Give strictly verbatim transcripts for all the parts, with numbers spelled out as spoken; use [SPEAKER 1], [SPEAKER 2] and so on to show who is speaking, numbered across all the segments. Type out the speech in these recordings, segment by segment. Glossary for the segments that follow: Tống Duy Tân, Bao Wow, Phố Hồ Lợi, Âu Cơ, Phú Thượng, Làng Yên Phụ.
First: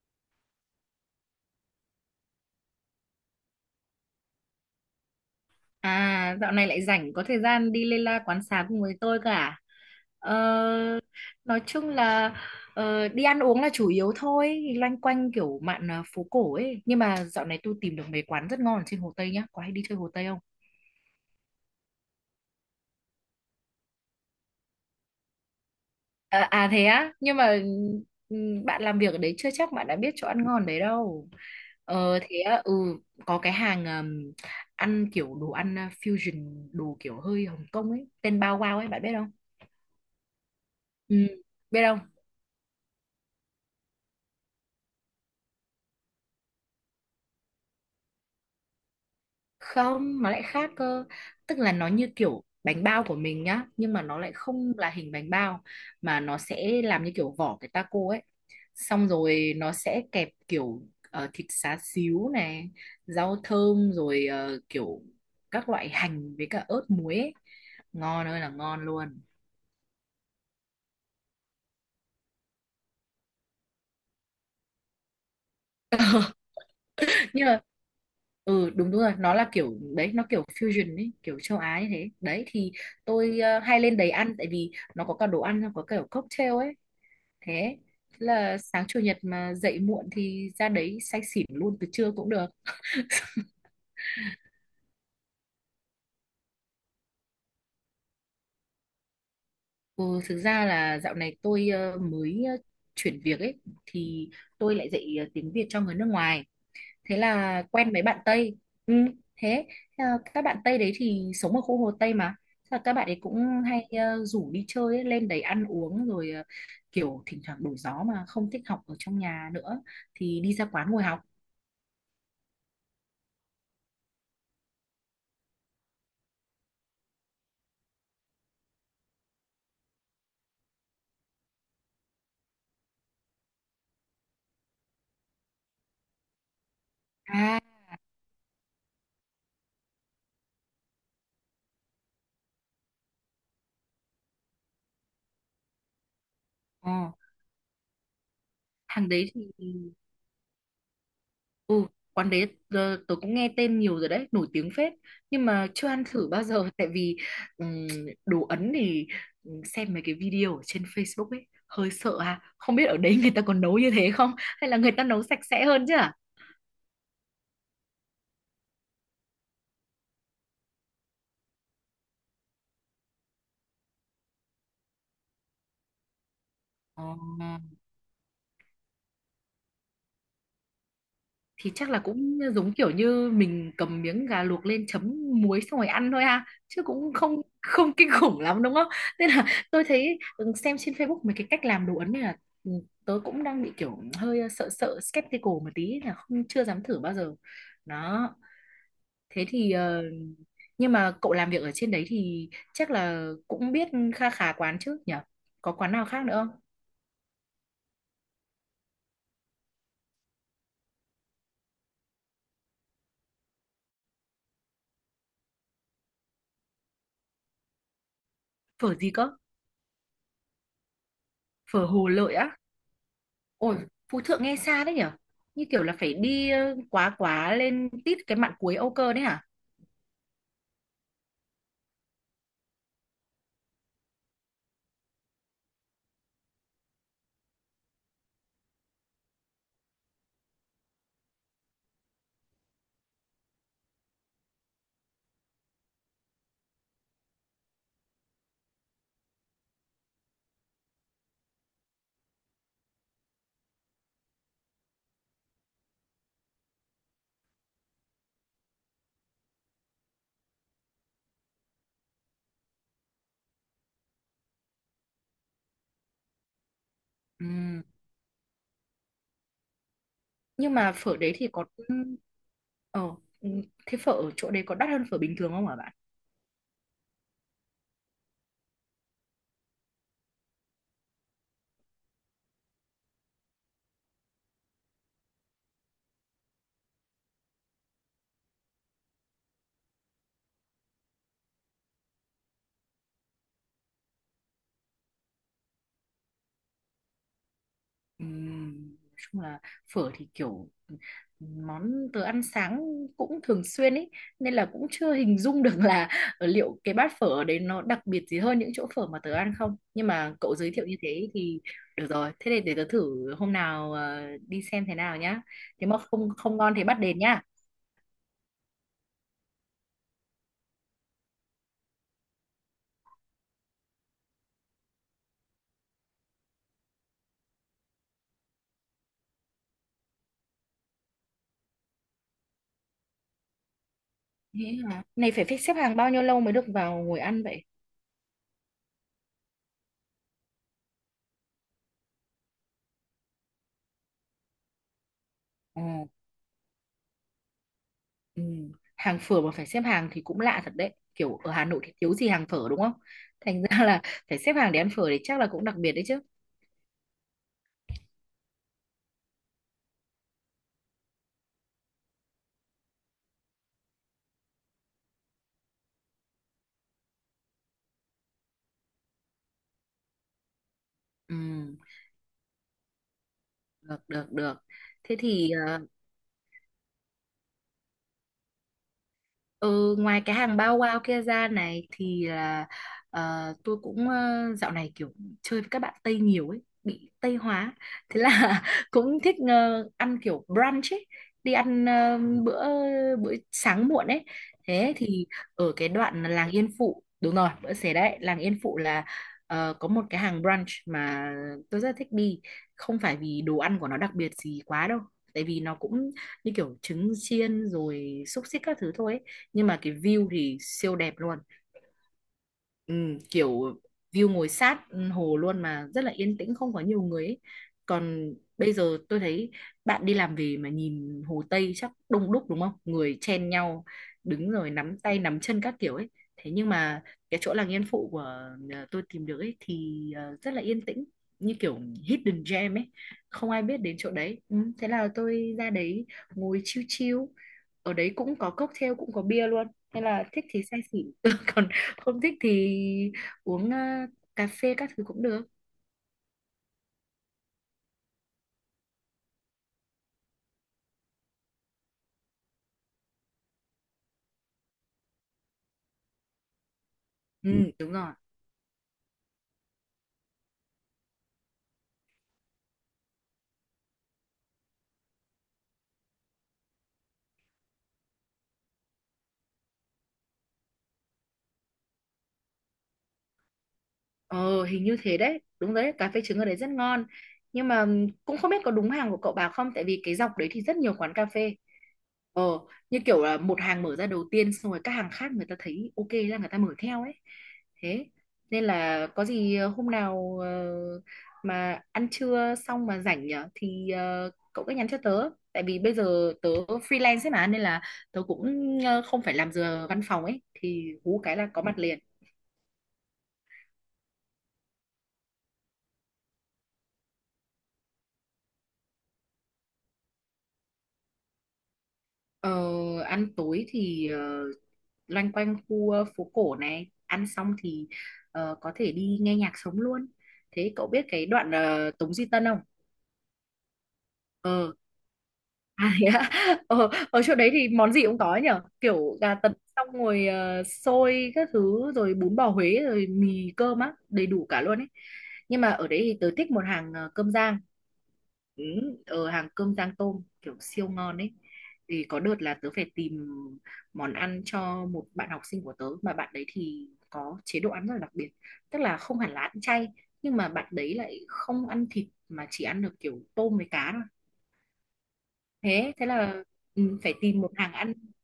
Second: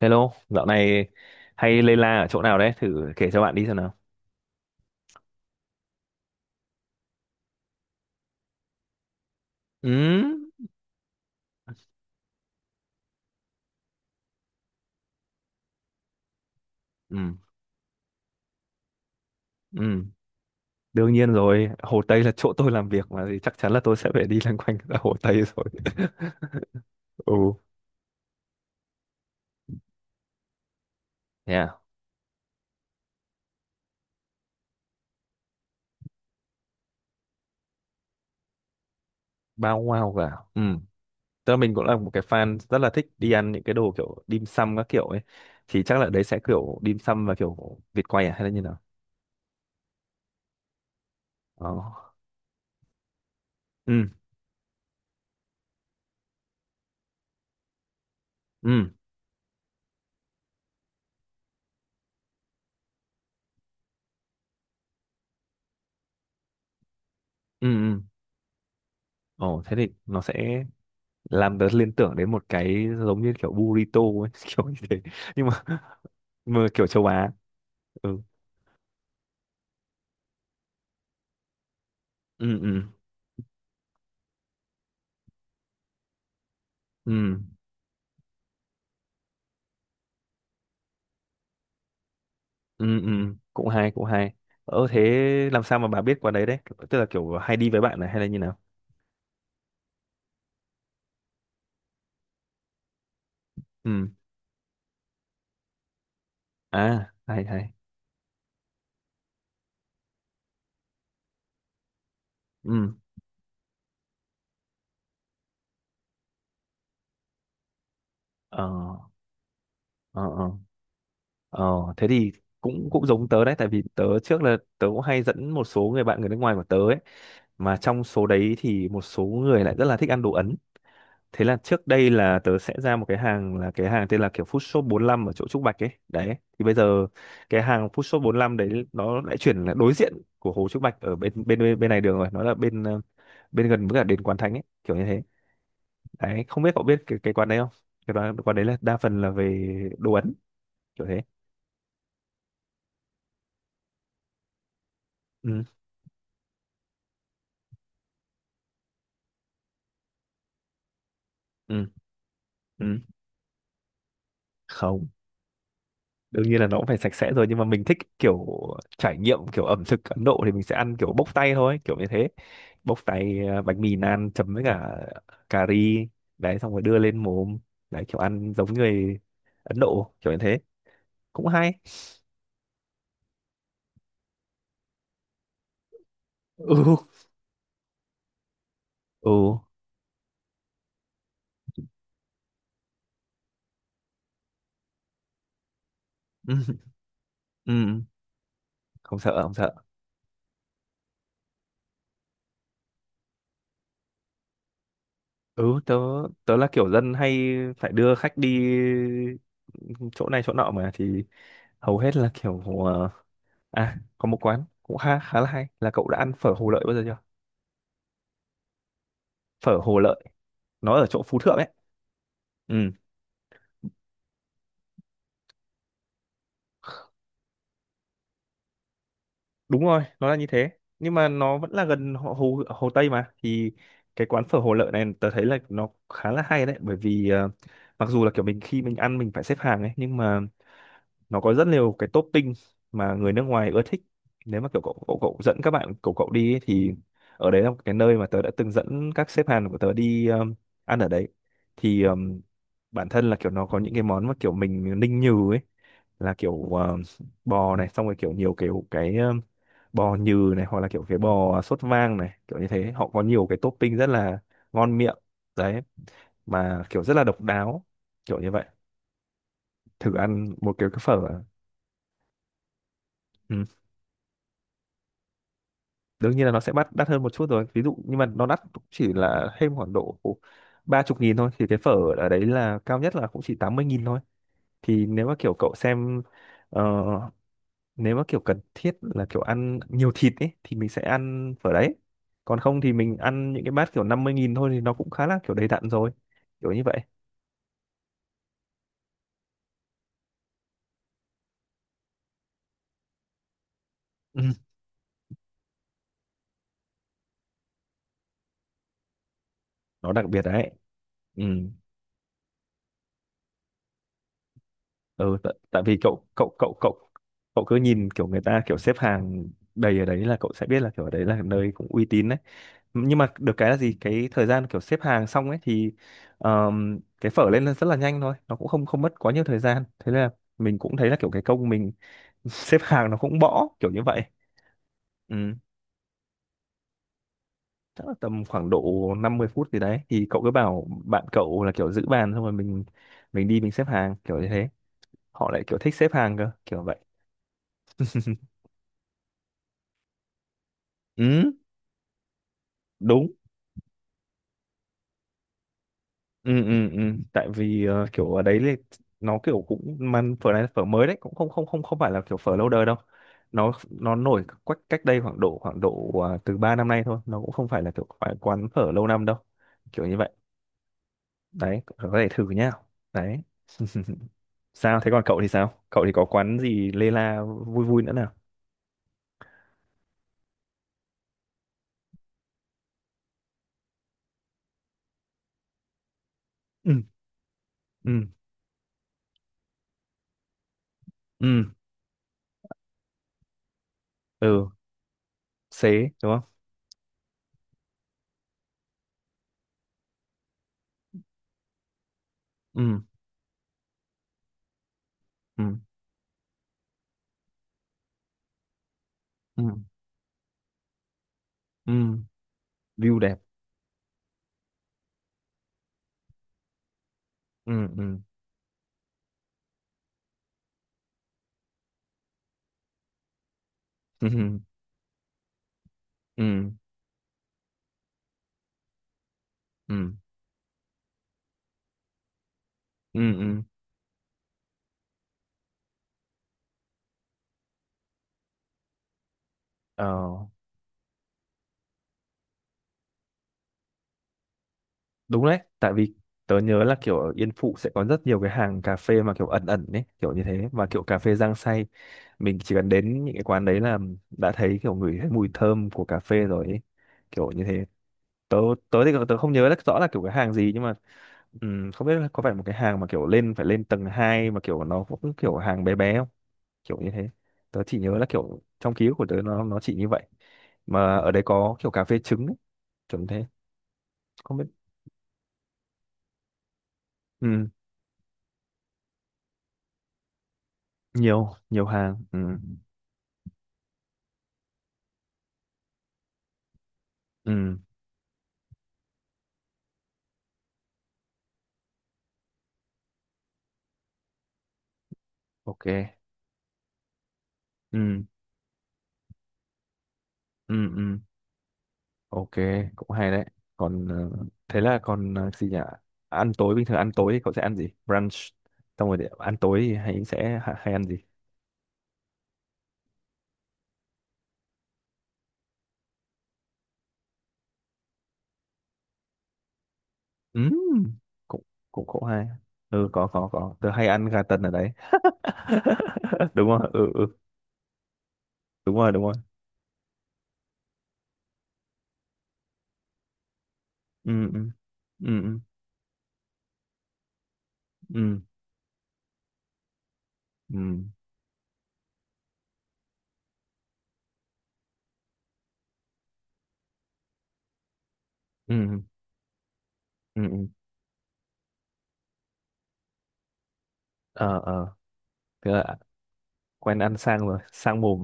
[SPEAKER 1] Hello, dạo này hay lây la ở chỗ nào đấy? Thử kể cho bạn đi xem nào.
[SPEAKER 2] À, dạo này lại rảnh có thời gian đi Lê La quán xá cùng với tôi cả, à?
[SPEAKER 1] Ừ,
[SPEAKER 2] Ờ, nói chung là ờ, đi ăn uống là chủ yếu thôi, loanh quanh kiểu mạn à, phố cổ ấy. Nhưng mà
[SPEAKER 1] ừ,
[SPEAKER 2] dạo này tôi tìm được mấy quán rất ngon ở trên Hồ Tây nhá. Có hay đi chơi
[SPEAKER 1] ừ.
[SPEAKER 2] Hồ Tây không?
[SPEAKER 1] Đương nhiên rồi, Hồ Tây là chỗ tôi làm việc mà thì chắc chắn là tôi sẽ phải đi loanh quanh ở Hồ Tây rồi.
[SPEAKER 2] À, à thế á,
[SPEAKER 1] Ừ,
[SPEAKER 2] nhưng mà ừm, bạn làm việc ở đấy chưa chắc bạn đã biết chỗ ăn ngon đấy đâu.
[SPEAKER 1] yeah,
[SPEAKER 2] Ờ thế á. ừ có cái hàng ừm, ăn kiểu đồ ăn à, fusion, đồ kiểu hơi Hồng Kông ấy, tên Bao Wow ấy bạn biết không?
[SPEAKER 1] bao wow cả. Ừ,
[SPEAKER 2] Ừ,
[SPEAKER 1] tức là mình
[SPEAKER 2] biết
[SPEAKER 1] cũng là
[SPEAKER 2] không?
[SPEAKER 1] một cái fan rất là thích đi ăn những cái đồ kiểu dim sum các kiểu ấy. Thì chắc là đấy sẽ kiểu dim sum và kiểu vịt quay à hay là như nào?
[SPEAKER 2] Không, nó lại khác cơ. Tức là nó như
[SPEAKER 1] Đó.
[SPEAKER 2] kiểu bánh bao của mình nhá, nhưng mà
[SPEAKER 1] Ừ,
[SPEAKER 2] nó lại không là hình bánh bao mà nó sẽ làm như kiểu vỏ cái taco ấy.
[SPEAKER 1] ừ,
[SPEAKER 2] Xong rồi nó sẽ kẹp kiểu ờ, thịt xá xíu này, rau thơm rồi ờ, kiểu các loại hành với cả ớt muối ấy.
[SPEAKER 1] ừ, ừ.
[SPEAKER 2] Ngon ơi là ngon luôn.
[SPEAKER 1] Ồ, thế thì nó sẽ làm tớ liên tưởng đến một cái giống như kiểu burrito ấy, kiểu như thế, nhưng mà, mà kiểu châu Á.
[SPEAKER 2] Nhưng mà
[SPEAKER 1] Ừ,
[SPEAKER 2] ừ đúng đúng rồi, nó là kiểu đấy, nó kiểu fusion ấy, kiểu châu Á như thế. Đấy
[SPEAKER 1] ừ,
[SPEAKER 2] thì
[SPEAKER 1] ừ,
[SPEAKER 2] tôi ờ, hay lên đấy ăn tại vì nó có cả đồ ăn, nó có kiểu cocktail ấy,
[SPEAKER 1] ừ,
[SPEAKER 2] thế là sáng chủ nhật mà dậy muộn thì ra đấy say xỉn luôn từ trưa cũng được.
[SPEAKER 1] ừ, ừ, cũng hay cũng hay. Ờ thế làm sao mà bà biết qua đấy đấy, tức là kiểu hay đi với bạn này hay là như nào?
[SPEAKER 2] ừ, Thực ra là dạo này tôi ờ, mới ờ, chuyển việc ấy,
[SPEAKER 1] Ừ,
[SPEAKER 2] thì tôi lại dạy ờ, tiếng Việt cho người nước ngoài,
[SPEAKER 1] à
[SPEAKER 2] thế
[SPEAKER 1] hay
[SPEAKER 2] là
[SPEAKER 1] hay.
[SPEAKER 2] quen mấy bạn Tây. ừ, Thế ờ, các bạn Tây đấy thì sống ở khu Hồ Tây mà. Thế là các
[SPEAKER 1] Ừ,
[SPEAKER 2] bạn ấy cũng hay ờ, rủ đi chơi ấy, lên đấy ăn uống rồi ờ, kiểu thỉnh thoảng đổi gió mà không thích
[SPEAKER 1] ờ,
[SPEAKER 2] học ở trong nhà nữa
[SPEAKER 1] ờ,
[SPEAKER 2] thì
[SPEAKER 1] ờ,
[SPEAKER 2] đi ra quán ngồi học.
[SPEAKER 1] ờ. Thế thì cũng cũng giống tớ đấy, tại vì tớ trước là tớ cũng hay dẫn một số người bạn người nước ngoài của tớ ấy, mà trong số đấy thì một số người lại rất là thích ăn đồ Ấn. Thế là trước đây là tớ sẽ ra một cái hàng, là cái hàng tên là kiểu Food Shop bốn lăm ở chỗ Trúc Bạch ấy. Đấy. Thì bây giờ
[SPEAKER 2] à
[SPEAKER 1] cái hàng Food Shop bốn lăm đấy nó lại chuyển là đối diện của hồ Trúc Bạch, ở bên bên bên, bên này đường rồi, nó là bên ờ, bên gần với cả đền Quán Thánh ấy, kiểu như thế. Đấy, không biết cậu
[SPEAKER 2] ờ,
[SPEAKER 1] biết cái cái quán đấy không? Cái quán, quán đấy là đa
[SPEAKER 2] Thằng
[SPEAKER 1] phần là
[SPEAKER 2] đấy thì...
[SPEAKER 1] về đồ Ấn, kiểu thế.
[SPEAKER 2] Ừ, quán đấy ờ, tớ cũng nghe tên nhiều rồi đấy, nổi tiếng phết, nhưng
[SPEAKER 1] Ừ,
[SPEAKER 2] mà chưa ăn thử bao giờ tại vì ừm, đồ Ấn thì ừm, xem mấy cái video ở trên Facebook ấy
[SPEAKER 1] ừ,
[SPEAKER 2] hơi sợ à, không biết ở
[SPEAKER 1] ừ.
[SPEAKER 2] đấy người ta còn nấu như thế không hay là người ta
[SPEAKER 1] Không,
[SPEAKER 2] nấu sạch sẽ hơn chứ à?
[SPEAKER 1] đương nhiên là nó cũng phải sạch sẽ rồi, nhưng mà mình thích kiểu trải nghiệm kiểu ẩm thực Ấn Độ thì mình sẽ ăn kiểu bốc tay thôi, kiểu như thế. Bốc tay à, bánh mì naan chấm với cả cà ri, đấy xong rồi đưa
[SPEAKER 2] Ờ.
[SPEAKER 1] lên mồm, đấy kiểu ăn giống người Ấn Độ kiểu như thế, cũng
[SPEAKER 2] Thì
[SPEAKER 1] hay.
[SPEAKER 2] chắc là cũng giống kiểu như mình cầm miếng gà luộc lên chấm muối xong rồi ăn thôi ha,
[SPEAKER 1] Ừ,
[SPEAKER 2] chứ
[SPEAKER 1] ừ,
[SPEAKER 2] cũng không không kinh khủng lắm đúng không. Nên là tôi thấy, ừ, xem trên Facebook mấy cái cách làm đồ Ấn này là ừ, tớ cũng đang bị kiểu hơi ờ, sợ sợ skeptical một tí, là không
[SPEAKER 1] ừ,
[SPEAKER 2] chưa dám thử bao giờ
[SPEAKER 1] ừ.
[SPEAKER 2] đó.
[SPEAKER 1] Không sợ
[SPEAKER 2] Thế
[SPEAKER 1] không
[SPEAKER 2] thì
[SPEAKER 1] sợ.
[SPEAKER 2] ờ, nhưng mà cậu làm việc ở trên đấy thì chắc là cũng biết kha khá quán chứ nhỉ, có
[SPEAKER 1] Ừ,
[SPEAKER 2] quán
[SPEAKER 1] tớ
[SPEAKER 2] nào khác nữa
[SPEAKER 1] tớ
[SPEAKER 2] không?
[SPEAKER 1] là kiểu dân hay phải đưa khách đi chỗ này chỗ nọ mà thì hầu hết là kiểu ờ, à, có một quán cũng khá khá là hay, là cậu đã ăn phở Hồ Lợi bao giờ chưa?
[SPEAKER 2] Phở gì cơ?
[SPEAKER 1] Phở Hồ Lợi, nó ở chỗ Phú Thượng ấy.
[SPEAKER 2] Phở Hồ Lợi á?
[SPEAKER 1] Ừ,
[SPEAKER 2] Ôi, Phú Thượng nghe xa đấy nhở? Như kiểu là phải đi ờ, quá quá lên tít cái mạn cuối Âu Cơ đấy hả?
[SPEAKER 1] đúng rồi, nó là như thế. Nhưng mà nó vẫn là gần Hồ Hồ, Hồ Tây mà, thì cái quán phở Hồ Lợi này tớ thấy là nó khá là hay đấy, bởi vì ờ, mặc dù là kiểu mình khi mình ăn mình phải xếp hàng ấy, nhưng mà nó có rất nhiều cái topping mà người nước ngoài ưa thích. Nếu mà kiểu cậu cậu, cậu dẫn các bạn cậu cậu đi ấy, thì ở đấy là một cái nơi mà tớ đã từng dẫn các sếp Hàn của tớ đi, um, ăn ở đấy thì um, bản thân là kiểu nó có những cái món mà kiểu mình ninh nhừ ấy, là kiểu um, bò này, xong rồi kiểu nhiều kiểu cái um, bò nhừ này, hoặc là kiểu cái bò sốt vang này kiểu như thế. Họ có nhiều cái topping rất là ngon miệng đấy, mà kiểu rất là độc
[SPEAKER 2] Ừ.
[SPEAKER 1] đáo, kiểu như vậy. Thử ăn một
[SPEAKER 2] Nhưng
[SPEAKER 1] cái
[SPEAKER 2] mà
[SPEAKER 1] cái
[SPEAKER 2] phở đấy
[SPEAKER 1] phở.
[SPEAKER 2] thì có... Ờ, ừ,
[SPEAKER 1] Ừ.
[SPEAKER 2] thế phở ở chỗ đấy có đắt hơn phở bình thường không hả?
[SPEAKER 1] Đương nhiên là nó sẽ bắt đắt hơn một chút rồi ví dụ, nhưng mà nó đắt cũng chỉ là thêm khoảng độ ba chục nghìn thôi, thì cái phở ở đấy là cao nhất là cũng chỉ tám mươi nghìn thôi. Thì nếu mà kiểu cậu xem ờ, nếu mà kiểu cần thiết là kiểu ăn nhiều thịt ấy thì mình sẽ ăn phở đấy, còn không thì mình ăn những cái bát kiểu năm mươi nghìn thôi, thì nó cũng khá là kiểu đầy đặn rồi, kiểu như vậy.
[SPEAKER 2] Ừm, nói chung là phở thì kiểu món tớ ăn sáng cũng thường xuyên ấy,
[SPEAKER 1] Ừ.
[SPEAKER 2] nên là cũng chưa hình dung được là ở liệu cái bát phở ở đấy nó đặc biệt gì hơn những chỗ phở mà tớ ăn không, nhưng
[SPEAKER 1] Nó đặc
[SPEAKER 2] mà
[SPEAKER 1] biệt
[SPEAKER 2] cậu
[SPEAKER 1] đấy.
[SPEAKER 2] giới thiệu như thế
[SPEAKER 1] Ừ.
[SPEAKER 2] thì được rồi, thế thì để tớ thử hôm nào ờ, đi xem thế nào
[SPEAKER 1] Ừ,
[SPEAKER 2] nhá.
[SPEAKER 1] tại, tại
[SPEAKER 2] Nếu
[SPEAKER 1] vì
[SPEAKER 2] mà
[SPEAKER 1] cậu
[SPEAKER 2] không
[SPEAKER 1] cậu
[SPEAKER 2] không ngon
[SPEAKER 1] cậu
[SPEAKER 2] thì bắt
[SPEAKER 1] cậu
[SPEAKER 2] đền nhá.
[SPEAKER 1] cậu cứ nhìn kiểu người ta kiểu xếp hàng đầy ở đấy là cậu sẽ biết là kiểu ở đấy là nơi cũng uy tín. Nhưng mà được cái là gì, cái thời gian kiểu xếp hàng xong ấy thì ờm, cái phở lên là rất là nhanh thôi, nó cũng không không mất quá nhiều thời gian, thế nên là mình cũng thấy là kiểu cái công mình xếp hàng nó cũng bỏ, kiểu như vậy.
[SPEAKER 2] Thế hả, này phải
[SPEAKER 1] Ừ.
[SPEAKER 2] phải xếp hàng bao nhiêu lâu mới được vào ngồi ăn vậy?
[SPEAKER 1] Chắc là tầm khoảng độ năm mươi phút gì đấy, thì cậu cứ bảo bạn cậu là kiểu giữ bàn xong rồi mình mình đi mình xếp hàng kiểu như thế. Họ lại kiểu
[SPEAKER 2] Ồ.
[SPEAKER 1] thích xếp hàng cơ, kiểu vậy.
[SPEAKER 2] Ừ. Hàng phở mà phải xếp hàng thì cũng lạ thật đấy. Kiểu ở
[SPEAKER 1] Ừ,
[SPEAKER 2] Hà Nội thì thiếu gì hàng phở đúng không?
[SPEAKER 1] đúng.
[SPEAKER 2] Thành ra là phải xếp hàng để ăn phở thì chắc là cũng đặc biệt đấy chứ.
[SPEAKER 1] Ừ, ừ, ừ, tại vì ờ, kiểu ở đấy thì nó kiểu cũng, mà phở này là phở mới đấy, cũng không không không không phải là kiểu phở lâu đời đâu. Nó nó nổi cách cách đây khoảng độ khoảng độ à, từ ba năm nay thôi. Nó cũng không phải là kiểu phải quán phở lâu năm đâu, kiểu như vậy.
[SPEAKER 2] Ừ,
[SPEAKER 1] Đấy có thể thử nhá. Đấy.
[SPEAKER 2] được, được, được.
[SPEAKER 1] Sao thế,
[SPEAKER 2] Thế
[SPEAKER 1] còn cậu thì
[SPEAKER 2] thì
[SPEAKER 1] sao,
[SPEAKER 2] ờ,
[SPEAKER 1] cậu thì có quán gì lê la vui vui nữa nào?
[SPEAKER 2] Ừ, ngoài cái hàng bao wow kia ra này thì là ờ, tôi cũng ờ, dạo này kiểu chơi với các bạn Tây nhiều ấy,
[SPEAKER 1] Ừ,
[SPEAKER 2] bị Tây hóa,
[SPEAKER 1] ừ,
[SPEAKER 2] thế là cũng thích ờ, ăn kiểu brunch ấy, đi
[SPEAKER 1] ừ,
[SPEAKER 2] ăn ờ, bữa bữa sáng muộn ấy.
[SPEAKER 1] ừ.
[SPEAKER 2] Thế thì ở cái
[SPEAKER 1] Xế
[SPEAKER 2] đoạn là
[SPEAKER 1] đúng không?
[SPEAKER 2] làng Yên Phụ, đúng rồi bữa xế đấy, làng Yên Phụ là ờ, có một cái hàng brunch mà tôi rất thích đi, không
[SPEAKER 1] Ừ,
[SPEAKER 2] phải vì đồ ăn của nó đặc biệt gì quá đâu, tại vì
[SPEAKER 1] ừ,
[SPEAKER 2] nó cũng như kiểu trứng chiên rồi xúc xích các thứ thôi ấy,
[SPEAKER 1] ừ,
[SPEAKER 2] nhưng mà cái view thì siêu đẹp luôn.
[SPEAKER 1] ừ,
[SPEAKER 2] Ừ,
[SPEAKER 1] view đẹp.
[SPEAKER 2] Kiểu view ngồi sát hồ luôn mà rất là yên tĩnh, không có nhiều người ấy.
[SPEAKER 1] Ừ, ừ,
[SPEAKER 2] Còn bây giờ tôi thấy bạn đi làm về mà nhìn Hồ Tây chắc đông đúc đúng không? Người chen nhau đứng
[SPEAKER 1] ừ,
[SPEAKER 2] rồi nắm tay nắm chân các kiểu ấy. Thế nhưng
[SPEAKER 1] ừ,
[SPEAKER 2] mà cái chỗ làng Yên Phụ của ờ, tôi tìm được ấy thì
[SPEAKER 1] ừ,
[SPEAKER 2] ờ, rất là yên tĩnh, như kiểu hidden gem ấy.
[SPEAKER 1] ừ,
[SPEAKER 2] Không
[SPEAKER 1] ừ.
[SPEAKER 2] ai biết đến chỗ đấy. Ừ, Thế là tôi ra đấy ngồi chill chill. Ở đấy cũng có cocktail, cũng có bia luôn, nên
[SPEAKER 1] Ờ.
[SPEAKER 2] là thích thì say xỉn. Còn không thích thì uống ờ, cà phê các thứ cũng
[SPEAKER 1] Đúng
[SPEAKER 2] được.
[SPEAKER 1] đấy, tại vì tớ nhớ là kiểu ở Yên Phụ sẽ có rất nhiều cái hàng cà phê mà kiểu ẩn ẩn đấy, kiểu như thế, và kiểu cà phê rang xay. Mình chỉ cần đến những cái quán đấy là đã thấy kiểu ngửi thấy mùi thơm của cà phê rồi ấy. Kiểu
[SPEAKER 2] Ừ,
[SPEAKER 1] như
[SPEAKER 2] ừ,
[SPEAKER 1] thế.
[SPEAKER 2] đúng rồi.
[SPEAKER 1] Tớ tớ thì tớ không nhớ rất rõ là kiểu cái hàng gì, nhưng mà ừm, không biết là có phải một cái hàng mà kiểu lên phải lên tầng hai mà kiểu nó cũng kiểu hàng bé bé không? Kiểu như thế. Tớ chỉ nhớ là kiểu trong ký ức của tớ nó nó chỉ như vậy. Mà ở đấy có kiểu cà phê trứng ấy, kiểu như thế. Không
[SPEAKER 2] Ờ
[SPEAKER 1] biết.
[SPEAKER 2] hình như thế đấy, đúng đấy, cà phê trứng ở đấy rất ngon. Nhưng
[SPEAKER 1] Ừm,
[SPEAKER 2] mà ừm, cũng không biết có đúng hàng của cậu bà không, tại vì cái dọc đấy thì rất nhiều quán cà
[SPEAKER 1] nhiều
[SPEAKER 2] phê.
[SPEAKER 1] nhiều hàng. Ừ,
[SPEAKER 2] Ờ Như kiểu là một hàng mở ra đầu tiên, xong rồi các hàng khác người ta thấy ok là người ta mở theo ấy.
[SPEAKER 1] ừ,
[SPEAKER 2] Thế nên là có gì ờ, hôm nào ờ, mà ăn trưa xong mà rảnh nhở, thì ờ, cậu cứ nhắn cho tớ, tại vì
[SPEAKER 1] ok,
[SPEAKER 2] bây giờ tớ freelance ấy mà, nên là tớ
[SPEAKER 1] ừ,
[SPEAKER 2] cũng ờ, không phải làm giờ văn phòng ấy,
[SPEAKER 1] ừ,
[SPEAKER 2] thì
[SPEAKER 1] ừ,
[SPEAKER 2] hú cái là có mặt liền.
[SPEAKER 1] ok, cũng hay đấy. Còn ờ, thế là còn ờ, gì nhỉ, ăn tối bình thường, ăn tối thì cậu sẽ ăn gì? Brunch xong rồi để ăn tối thì hay sẽ ha- hay ăn gì?
[SPEAKER 2] Ờ, Ăn tối thì ờ, loanh quanh khu ờ, phố cổ này ăn xong thì ờ, có thể đi nghe nhạc sống luôn. Thế cậu biết
[SPEAKER 1] ừm,
[SPEAKER 2] cái đoạn
[SPEAKER 1] cũng
[SPEAKER 2] ờ,
[SPEAKER 1] cũng
[SPEAKER 2] Tống
[SPEAKER 1] cũng
[SPEAKER 2] Duy Tân
[SPEAKER 1] hay.
[SPEAKER 2] không?
[SPEAKER 1] Ừ, có có có tớ hay ăn gà tần ở
[SPEAKER 2] Ờ.
[SPEAKER 1] đấy.
[SPEAKER 2] À, thế ạ.
[SPEAKER 1] Đúng rồi.
[SPEAKER 2] Ờ,
[SPEAKER 1] Ừ,
[SPEAKER 2] ở
[SPEAKER 1] ừ,
[SPEAKER 2] chỗ đấy thì món gì cũng có nhở,
[SPEAKER 1] đúng rồi
[SPEAKER 2] kiểu
[SPEAKER 1] đúng rồi.
[SPEAKER 2] gà tần xong rồi ờ, xôi các thứ rồi bún bò Huế rồi mì cơm á, đầy
[SPEAKER 1] Ừ,
[SPEAKER 2] đủ
[SPEAKER 1] ừ,
[SPEAKER 2] cả luôn ấy.
[SPEAKER 1] ừ, ừ,
[SPEAKER 2] Nhưng mà ở đấy thì tớ thích một hàng ờ, cơm rang.
[SPEAKER 1] ừ,
[SPEAKER 2] Ừ, Ở hàng cơm rang tôm kiểu
[SPEAKER 1] ừ,
[SPEAKER 2] siêu ngon ấy, thì có đợt là tớ phải tìm món ăn cho một bạn học sinh của tớ mà bạn đấy thì có chế độ ăn rất là đặc biệt,
[SPEAKER 1] ừ,
[SPEAKER 2] tức là
[SPEAKER 1] ừ,
[SPEAKER 2] không hẳn là ăn chay, nhưng
[SPEAKER 1] ừ,
[SPEAKER 2] mà
[SPEAKER 1] ừ.
[SPEAKER 2] bạn đấy lại không ăn thịt mà chỉ ăn được kiểu tôm với cá thôi.
[SPEAKER 1] Ờ, ờ, thế
[SPEAKER 2] thế
[SPEAKER 1] là
[SPEAKER 2] thế là
[SPEAKER 1] quen
[SPEAKER 2] ừ, phải
[SPEAKER 1] ăn sang
[SPEAKER 2] tìm một
[SPEAKER 1] rồi
[SPEAKER 2] hàng ăn
[SPEAKER 1] sang mồm.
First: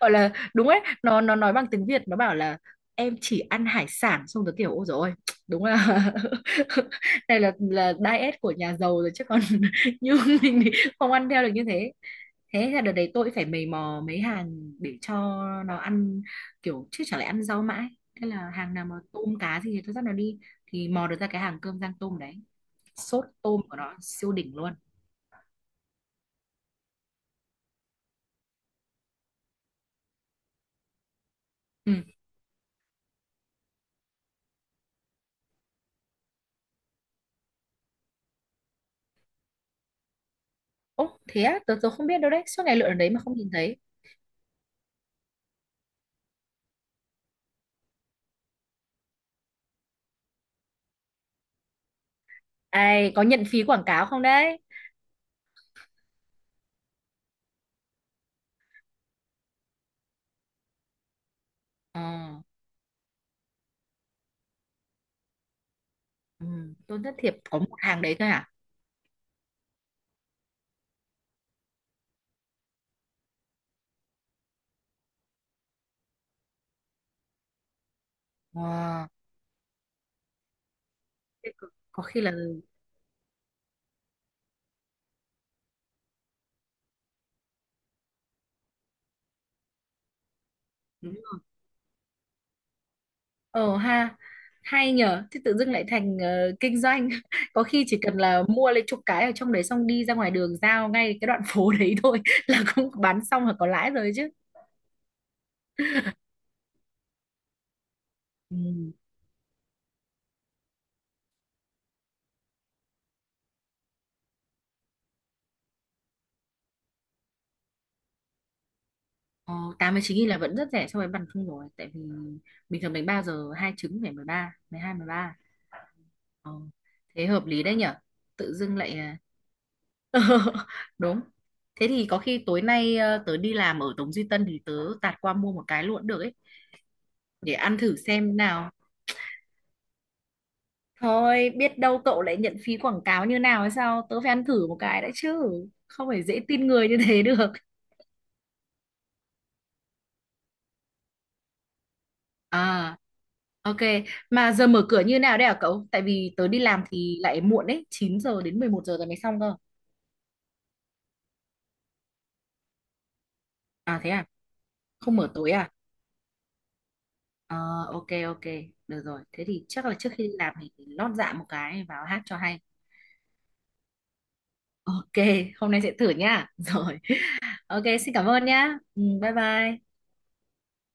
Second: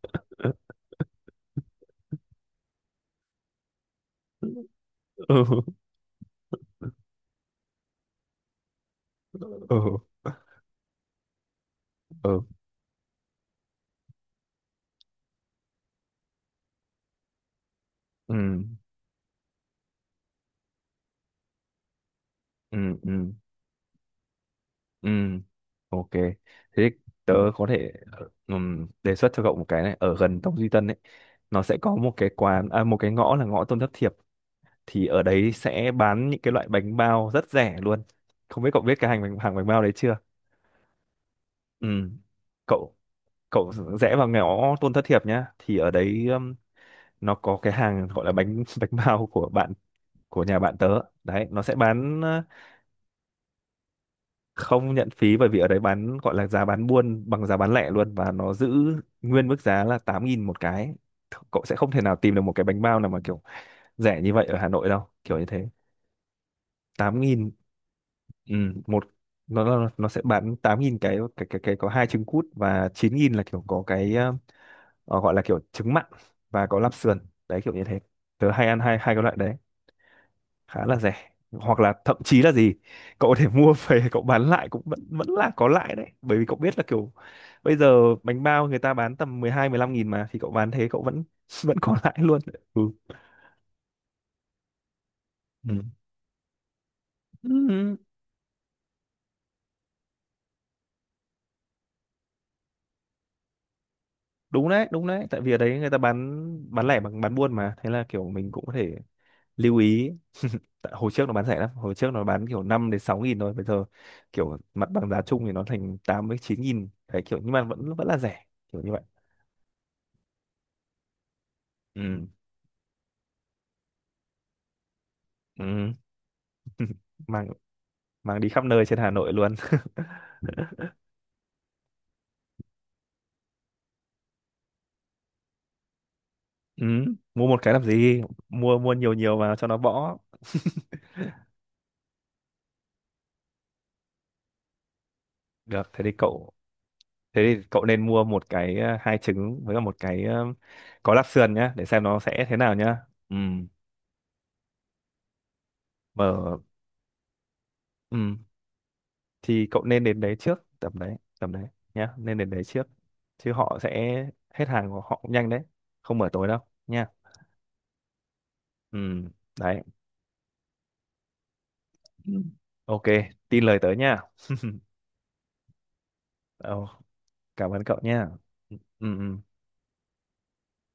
[SPEAKER 2] gọi là
[SPEAKER 1] Ừ,
[SPEAKER 2] đúng ấy. Nó nó nói bằng tiếng Việt, nó bảo là em chỉ ăn hải sản, xong rồi
[SPEAKER 1] ừ,
[SPEAKER 2] kiểu ôi dồi ôi, đúng là này là là diet của nhà giàu rồi chứ còn.
[SPEAKER 1] ừ,
[SPEAKER 2] Như mình thì không ăn theo được như thế.
[SPEAKER 1] ừ.
[SPEAKER 2] Thế là đợt đấy tôi phải mày mò mấy hàng để cho nó ăn kiểu, chứ chẳng lẽ ăn rau mãi. Thế là
[SPEAKER 1] Ừ.
[SPEAKER 2] hàng nào mà tôm cá gì thì tôi dắt nó đi, thì mò được ra cái hàng cơm rang tôm đấy,
[SPEAKER 1] Ừ,
[SPEAKER 2] sốt
[SPEAKER 1] ừ,
[SPEAKER 2] tôm của nó siêu đỉnh luôn.
[SPEAKER 1] ừ, ok. Thế tớ có thể ờ, ừm, đề xuất cho cậu một cái này ở gần Tông Duy Tân ấy. Nó sẽ
[SPEAKER 2] Ừ.
[SPEAKER 1] có một cái quán à, một cái ngõ là ngõ Tôn Thất Thiệp, thì ở đấy sẽ bán những cái loại bánh bao rất rẻ luôn. Không biết cậu biết cái hàng bánh hàng bánh bao đấy chưa?
[SPEAKER 2] Ồ thế á, tớ, tớ không
[SPEAKER 1] Ừ,
[SPEAKER 2] biết đâu đấy, suốt ngày lượn ở
[SPEAKER 1] cậu
[SPEAKER 2] đấy mà không nhìn
[SPEAKER 1] cậu
[SPEAKER 2] thấy.
[SPEAKER 1] rẽ vào ngõ Tôn Thất Thiệp nhá, thì ở đấy ừm, nó có cái hàng gọi là bánh bánh bao của bạn, của nhà bạn tớ. Đấy nó sẽ bán,
[SPEAKER 2] Ai có nhận phí quảng cáo không đấy?
[SPEAKER 1] không nhận phí, bởi vì ở đấy bán gọi là giá bán buôn bằng giá bán lẻ luôn, và nó giữ nguyên mức giá là tám nghìn một cái. Cậu sẽ không thể
[SPEAKER 2] Ờ,
[SPEAKER 1] nào tìm được một cái bánh bao nào mà kiểu rẻ như vậy ở Hà Nội đâu, kiểu như thế.
[SPEAKER 2] ừ, tôi rất
[SPEAKER 1] tám
[SPEAKER 2] thiệp
[SPEAKER 1] nghìn
[SPEAKER 2] có một hàng đấy thôi à?
[SPEAKER 1] Ừ, một. Nó nó nó sẽ bán tám nghìn cái cái cái cái có hai trứng cút, và chín nghìn là kiểu có cái ờ, ờ, gọi là kiểu trứng mặn và có lạp sườn, đấy kiểu như thế. Tớ hay ăn hai
[SPEAKER 2] Ờ,
[SPEAKER 1] hai cái loại đấy, khá là rẻ.
[SPEAKER 2] Thế có,
[SPEAKER 1] Hoặc là
[SPEAKER 2] có
[SPEAKER 1] thậm
[SPEAKER 2] khi là...
[SPEAKER 1] chí là gì, cậu có thể mua về, cậu bán lại cũng vẫn vẫn là có lãi đấy, bởi vì cậu biết là kiểu bây giờ bánh bao người ta bán tầm mười hai mười 15 nghìn mà, thì cậu bán thế cậu
[SPEAKER 2] Đúng
[SPEAKER 1] vẫn
[SPEAKER 2] rồi.
[SPEAKER 1] vẫn có lãi luôn. Ừ.
[SPEAKER 2] Ờ ha, hay nhở, thế tự dưng
[SPEAKER 1] Ừ.
[SPEAKER 2] lại thành ờ, kinh doanh. Có khi
[SPEAKER 1] Ừ,
[SPEAKER 2] chỉ cần là mua lấy chục cái ở trong đấy xong đi ra ngoài đường giao ngay cái đoạn phố đấy thôi là cũng bán xong là có lãi rồi chứ.
[SPEAKER 1] đúng đấy đúng đấy, tại vì ở đấy người ta bán bán lẻ bằng bán buôn mà, thế là kiểu mình cũng có
[SPEAKER 2] Ừ.
[SPEAKER 1] thể lưu ý. Tại hồi trước nó bán rẻ lắm, hồi trước nó bán kiểu năm đến sáu nghìn thôi, bây giờ kiểu mặt bằng giá chung thì nó thành tám với chín nghìn đấy, kiểu nhưng mà vẫn vẫn là rẻ, kiểu như vậy.
[SPEAKER 2] Ờ, tám mươi chín nghìn là vẫn rất rẻ so với bàn không rồi. Tại vì
[SPEAKER 1] Ừ.
[SPEAKER 2] bình thường bánh bao giờ hai trứng phải mười ba, mười hai, mười ba.
[SPEAKER 1] Ừ.
[SPEAKER 2] Ờ, thế
[SPEAKER 1] Mà
[SPEAKER 2] hợp lý đấy nhở.
[SPEAKER 1] mang đi
[SPEAKER 2] Tự
[SPEAKER 1] khắp
[SPEAKER 2] dưng
[SPEAKER 1] nơi
[SPEAKER 2] lại
[SPEAKER 1] trên
[SPEAKER 2] ờ,
[SPEAKER 1] Hà Nội luôn.
[SPEAKER 2] đúng. Thế thì có khi tối nay ờ, tớ đi làm ở Tống Duy Tân thì tớ tạt qua mua một cái luôn cũng được ấy,
[SPEAKER 1] Ừ, mua
[SPEAKER 2] để
[SPEAKER 1] một cái
[SPEAKER 2] ăn
[SPEAKER 1] làm
[SPEAKER 2] thử
[SPEAKER 1] gì,
[SPEAKER 2] xem nào.
[SPEAKER 1] mua mua nhiều nhiều vào cho nó bõ.
[SPEAKER 2] Thôi biết đâu cậu lại nhận phí quảng cáo như nào hay sao, tớ phải ăn thử một cái đã chứ,
[SPEAKER 1] Được, thế
[SPEAKER 2] không
[SPEAKER 1] thì
[SPEAKER 2] phải dễ
[SPEAKER 1] cậu
[SPEAKER 2] tin người như thế được.
[SPEAKER 1] thế thì cậu nên mua một cái ờ, hai trứng với cả một cái ờ, có lạp sườn nhá, để xem nó sẽ thế nào
[SPEAKER 2] À,
[SPEAKER 1] nhá. Ừ,
[SPEAKER 2] ok. Mà giờ mở cửa như nào đấy hả cậu, tại vì tớ
[SPEAKER 1] mở.
[SPEAKER 2] đi làm thì lại muộn đấy, chín
[SPEAKER 1] Ừ,
[SPEAKER 2] giờ đến mười một giờ rồi mới xong cơ.
[SPEAKER 1] thì cậu nên đến đấy trước tầm đấy tầm đấy nhá, nên đến đấy trước, chứ họ
[SPEAKER 2] À thế
[SPEAKER 1] sẽ
[SPEAKER 2] à,
[SPEAKER 1] hết hàng của
[SPEAKER 2] không
[SPEAKER 1] họ
[SPEAKER 2] mở
[SPEAKER 1] cũng nhanh
[SPEAKER 2] tối
[SPEAKER 1] đấy.
[SPEAKER 2] à?
[SPEAKER 1] Không mở tối đâu, nha.
[SPEAKER 2] Ờ, ok, ok, được rồi.
[SPEAKER 1] Ừ,
[SPEAKER 2] Thế thì
[SPEAKER 1] đấy.
[SPEAKER 2] chắc là trước khi đi làm thì lót dạ một cái vào hát
[SPEAKER 1] Ừ,
[SPEAKER 2] cho hay.
[SPEAKER 1] ok, tin lời tớ nha.
[SPEAKER 2] Ok, hôm nay sẽ thử nhá.
[SPEAKER 1] Ồ,
[SPEAKER 2] Rồi,
[SPEAKER 1] cảm ơn
[SPEAKER 2] ok,
[SPEAKER 1] cậu
[SPEAKER 2] xin cảm
[SPEAKER 1] nha.
[SPEAKER 2] ơn nhá. Ừ,
[SPEAKER 1] Ừ,
[SPEAKER 2] bye
[SPEAKER 1] ừ.
[SPEAKER 2] bye.